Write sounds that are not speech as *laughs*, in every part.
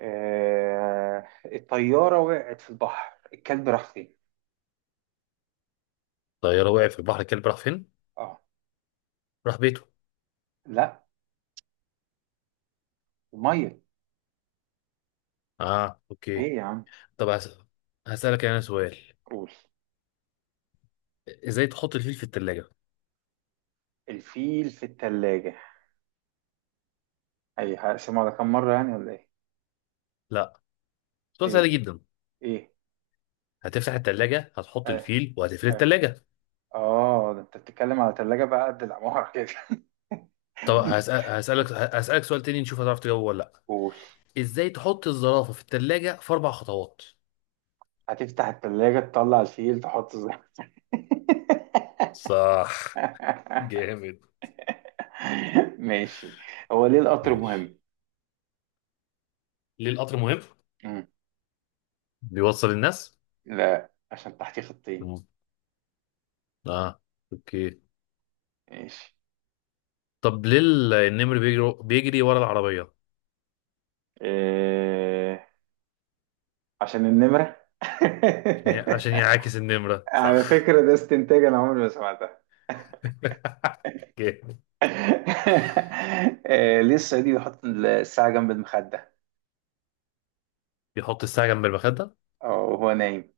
آه، الطيارة وقعت في البحر، الكلب راح فين؟ طيارة وقع في البحر الكلب راح فين؟ اه. راح بيته. لا. المية. اه، اوكي. ايه يا عم؟ طب هسألك انا سؤال. قول. ازاي تحط الفيل في التلاجة؟ الفيل في التلاجة. اي هقسمها على كام مرة يعني ولا ايه؟ لا، سؤال ايه. سهل جدا. ايه. هتفتح التلاجة، هتحط اه. الفيل وهتقفل اه. التلاجة. اه، ده انت بتتكلم على تلاجة بقى قد العمارة كده. طب هسأل... *laughs* هسألك هسألك سؤال تاني نشوف هتعرف تجاوبه ولا لا. قول. ازاي تحط الزرافة في التلاجة في أربع خطوات؟ هتفتح التلاجة، تطلع الفيل، تحطه زي. صح، جامد، *laughs* ماشي. هو ليه القطر ماشي. مهم؟ ليه القطر مهم؟ مم. بيوصل الناس؟ لا، عشان تحتيه خطين. مم. اه، اوكي. ماشي. طب ليه النمر بيجري ورا العربية؟ إيه، عشان النمرة. عشان عشان *laughs* يعاكس النمرة، على صح. فكرة ده استنتاج، أنا عمري ما سمعتها. جامد. *laughs* إيه، ليه الصعيدي بيحط الساعة جنب المخدة بيحط الساعة جنب المخدة وهو نايم؟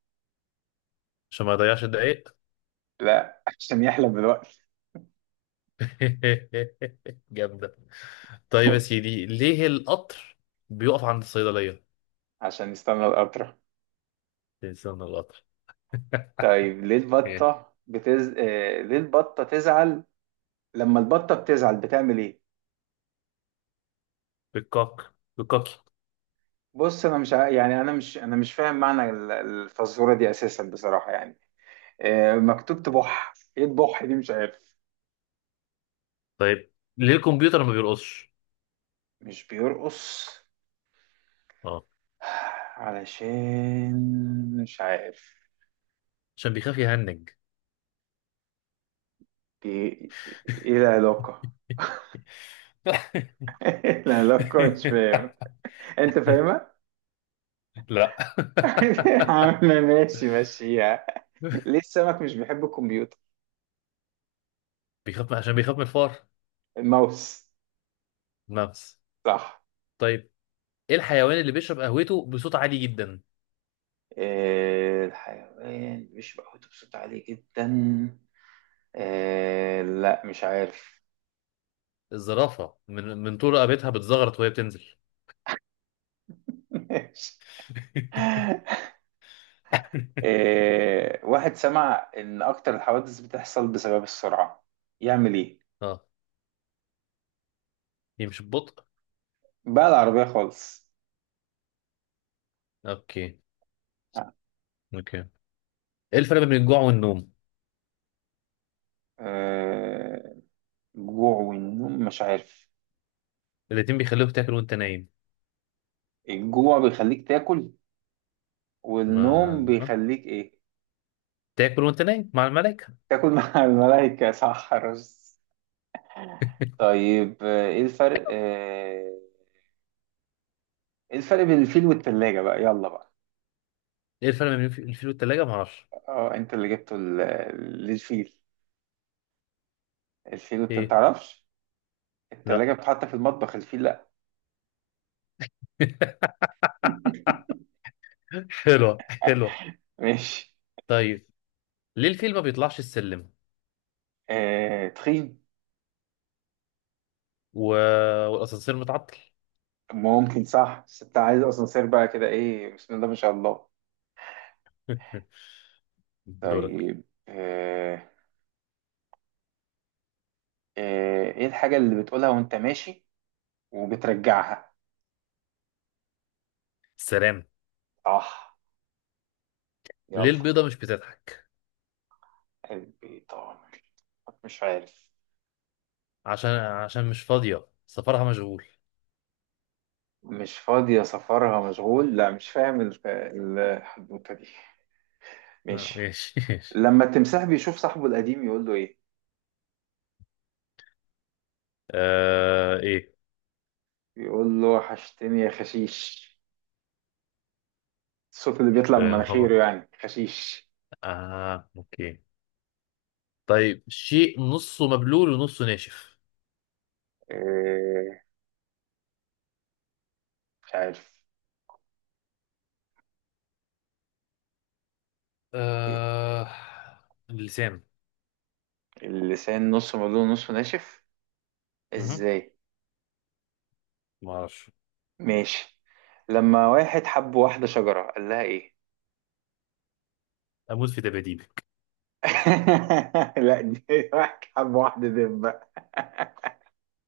عشان ما يضيعش الدقايق. لا، عشان يحلم بالوقت. *laughs* جامدة. طيب يا سيدي، ليه القطر بيقف عند الصيدلية؟ عشان يستنى القطرة. تنسان القطر. *laughs* طيب، ليه ايه؟ البطة إيه، ليه البطة تزعل؟ لما البطة بتزعل بتعمل إيه؟ بالكوك بالكوكي. بص، أنا مش ع- يعني أنا مش فاهم معنى الفزورة دي أساسا بصراحة يعني. إيه مكتوب تبح؟ إيه تبح دي مش عارف. طيب ليه الكمبيوتر ما بيرقصش؟ مش بيرقص. اه، علشان مش عارف. عشان بيخاف يهنج. بي... ايه العلاقة؟ *laughs* *laughs* إيه العلاقة؟ مش فاهم. انت فاهمها. لا. *laughs* عامة، *laughs* ماشي، ماشيها. ليه السمك مش بيحب الكمبيوتر؟ بيخاف، عشان بيخاف من الفار. الماوس. الممس. صح. طيب، ايه الحيوان اللي بيشرب قهوته بصوت عالي جدا؟ إيه الحيوان مش بقوته بصوت عالي جدا؟ إيه، لا مش عارف. الزرافة من طول رقبتها بتزغرط وهي بتنزل. *laughs* ماشي. *laughs* إيه، واحد سمع إن أكتر الحوادث بتحصل بسبب السرعة، يعمل إيه؟ اه، دي مش ببطء. بقى العربية خالص. اوكي، اوكي. ايه الفرق بين الجوع والنوم؟ إيه الجوع والنوم؟ مش عارف. الاتنين بيخلوك تاكل وانت نايم. الجوع بيخليك تاكل، ما والنوم آه. بيخليك إيه؟ تاكل وانت نايم مع الملائكة. تاكل مع *laughs* الملائكة. صح، رز. طيب، إيه الفرق؟ إيه، إيه الفرق بين الفيل والتلاجة بقى، يلا بقى. ايه الفرق بين الفيل والتلاجة؟ ما اعرفش. أه، أنت اللي جبته للفيل، الفيل أنت ايه؟ متعرفش. التلاجة لا. بتتحط في المطبخ، الفيل لأ. *laughs* *laughs* حلوة، حلوة. ماشي. طيب ليه الفيل ما بيطلعش السلم آه، تخين. و... والاسانسير متعطل؟ ممكن صح، بس انت عايز اصلا سير بقى كده، ايه، بسم الله ما شاء الله. *laughs* دورك. طيب، ايه الحاجة اللي بتقولها وانت ماشي وبترجعها؟ سلام. صح. يلا. ليه البيضة مش بتضحك؟ قلبي طامر. مش عارف. عشان مش فاضية، سفرها مشغول. مش فاضية سفرها مشغول، لا مش فاهم الحدوتة دي. آه، ماشي. ماشي. *laughs* لما التمساح بيشوف صاحبه القديم يقول له ايه؟ آه، ايه؟ بيقول له وحشتني يا خشيش. الصوت اللي بيطلع من فاهم، مناخيره هبط. يعني خشيش. اه، اوكي. طيب، شيء نصه مبلول ونصه ناشف. آه، مش عارف. آه، اللسان. اللسان نص مبلول نص ناشف، مهم. ازاي؟ ما اعرفش. ماشي. لما واحد حب واحدة شجرة قال لها ايه؟ اموت في دباديبي. *laughs* لا، دي واحد حب واحدة دبة. *laughs*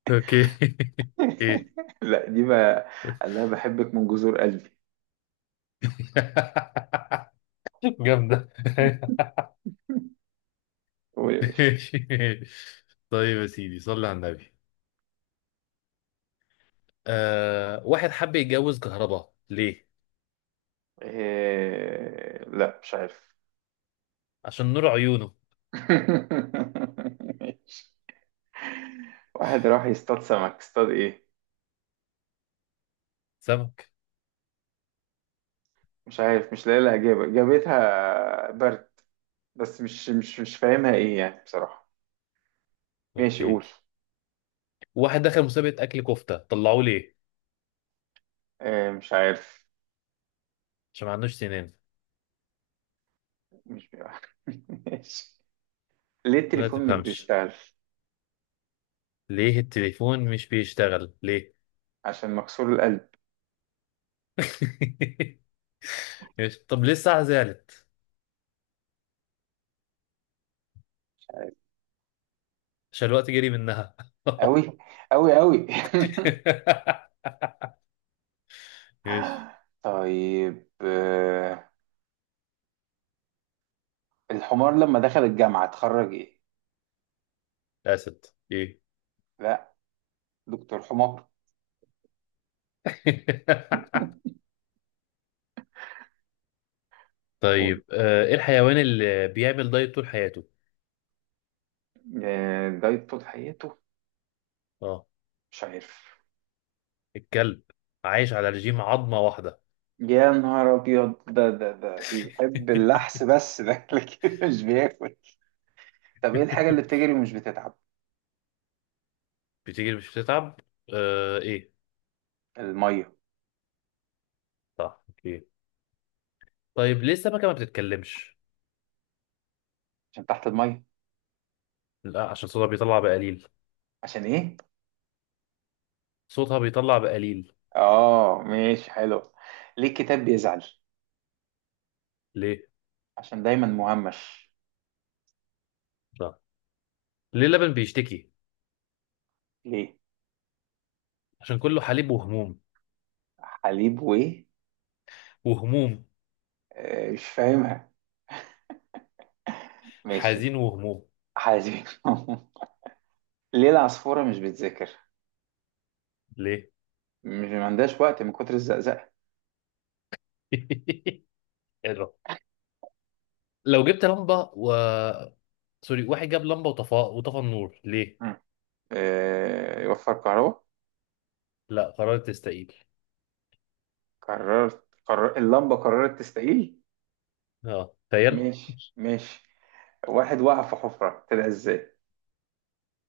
اوكي. *laughs* ايه؟ لا دي بقى، قال لها بحبك من جذور قلبي. *laughs* جامدة. قول يا *laughs* باشا. ماشي. طيب يا سيدي، صلي على النبي. آه، واحد حب يتجوز كهرباء، ليه؟ لا مش عارف. عشان نور عيونه. *laughs* ماشي. واحد راح يصطاد سمك اصطاد ايه؟ سمك. مش عارف، مش لاقي لها اجابة، جابتها برد، بس مش فاهمها ايه يعني بصراحة. ماشي، اوكي. قول. واحد دخل مسابقة أكل كفتة، طلعوه ليه؟ مش عارف. عشان ما عندوش سنان. مش. *laughs* ماشي. ليه ما التليفون مش تفهمش. بيشتغل؟ ليه التليفون مش بيشتغل ليه؟ عشان مكسور القلب. *laughs* طب ليه الساعة زعلت؟ مش عارف. عشان الوقت جري منها. أوي. أوي أوي. *laughs* ماشي. *laughs* طيب، الحمار لما دخل الجامعة اتخرج إيه؟ اسد. ايه؟ لا، دكتور حمار. *laughs* قول. طيب آه، ايه الحيوان اللي بيعمل دايت طول حياته؟ ده طول حياته؟ اه. مش عارف. الكلب، عايش على رجيم عظمة واحدة. يا نهار أبيض، ده بيحب اللحس *laughs* بس ده *laughs* لكن مش بياكل. طب إيه الحاجة اللي بتجري ومش بتتعب؟ بتجري مش بتتعب. آه، ايه؟ المية. صح، اوكي. طيب ليه السمكة ما بتتكلمش؟ عشان تحت المية. لا، عشان صوتها بيطلع بقليل. عشان إيه؟ صوتها بيطلع بقليل. اه، ماشي حلو. ليه الكتاب بيزعل؟ ليه؟ عشان دايما مهمش. صح. ليه اللبن بيشتكي؟ ليه؟ عشان كله حليب وهموم. حليب وايه؟ وهموم. مش فاهمها. ماشي. حزين وهموم. حليب. *laughs* ليه العصفورة مش بتذاكر؟ ليه؟ مش، ما عندهاش وقت من كتر الزقزقة. *laughs* الرب. لو جبت لمبة و واحد جاب لمبة وطفى، وطفى النور ليه؟ مم. يوفر كهرباء. لا، قررت تستقيل. قرر اللمبة، قررت تستقيل. اه، تخيل. ماشي، ماشي. واحد وقع في حفرة طلع ازاي؟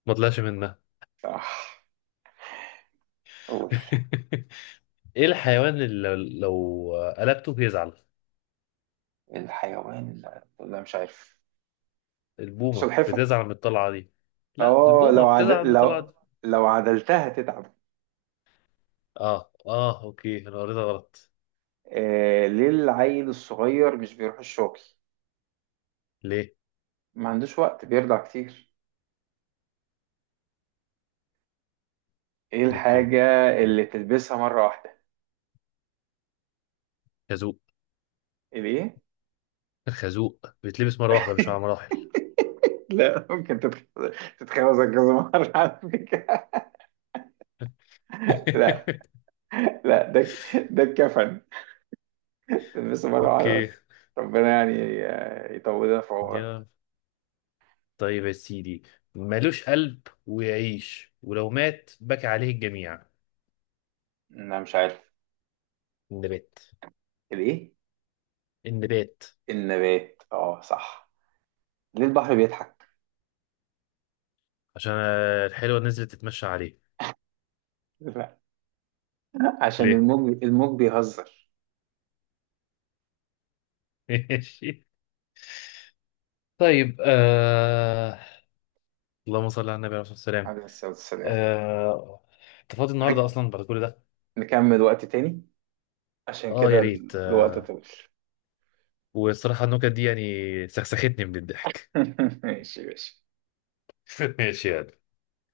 ما طلعش منها. صح. قول. *laughs* ايه الحيوان اللي لو قلبته بيزعل؟ الحيوان، لا مش عارف. البومة سلحفة. بتزعل من الطلعة دي. لا، اه، البومة لو عد... بتزعل من الطلعة دي. لو لو عدلتها تتعب. اه، اه، اوكي، انا قريتها غلط. ليه العيل الصغير مش بيروح الشغل؟ ليه؟ ما عندوش وقت، بيرضع كتير. ايه اوكي. الحاجة مم. اللي تلبسها مرة واحدة؟ خازوق. الايه؟ الخازوق بيتلبس مرة واحدة، مش على *laughs* مراحل. لا، ممكن تتخوزك كذا *laughs* مرة على فكرة. لا. *laughs* لا، ده الكفن، تلبسه مرة واحدة اوكي. بس. ربنا يعني يطولنا في عمرك. يا، طيب يا سيدي، ملوش قلب ويعيش ولو مات بكى عليه الجميع. انا مش عارف. النبات. الايه؟ النبات. النبات. اه صح. ليه البحر بيضحك؟ عشان آه، الحلوة نزلت تتمشى عليه. لا، عشان ليه؟ الموج بيهزر. *laughs* ماشي. طيب آه... اللهم صل على النبي، عليه الصلاة والسلام. عليه الصلاة والسلام. آه... انت فاضي النهارده نك- اصلا بعد كل ده؟ نكمل وقت تاني، عشان اه، يا كده ريت. الوقت آه... طويل. والصراحة النكت دي يعني سخسختني من الضحك. *laughs* ماشي، ماشي. *laughs* ماشي يعني.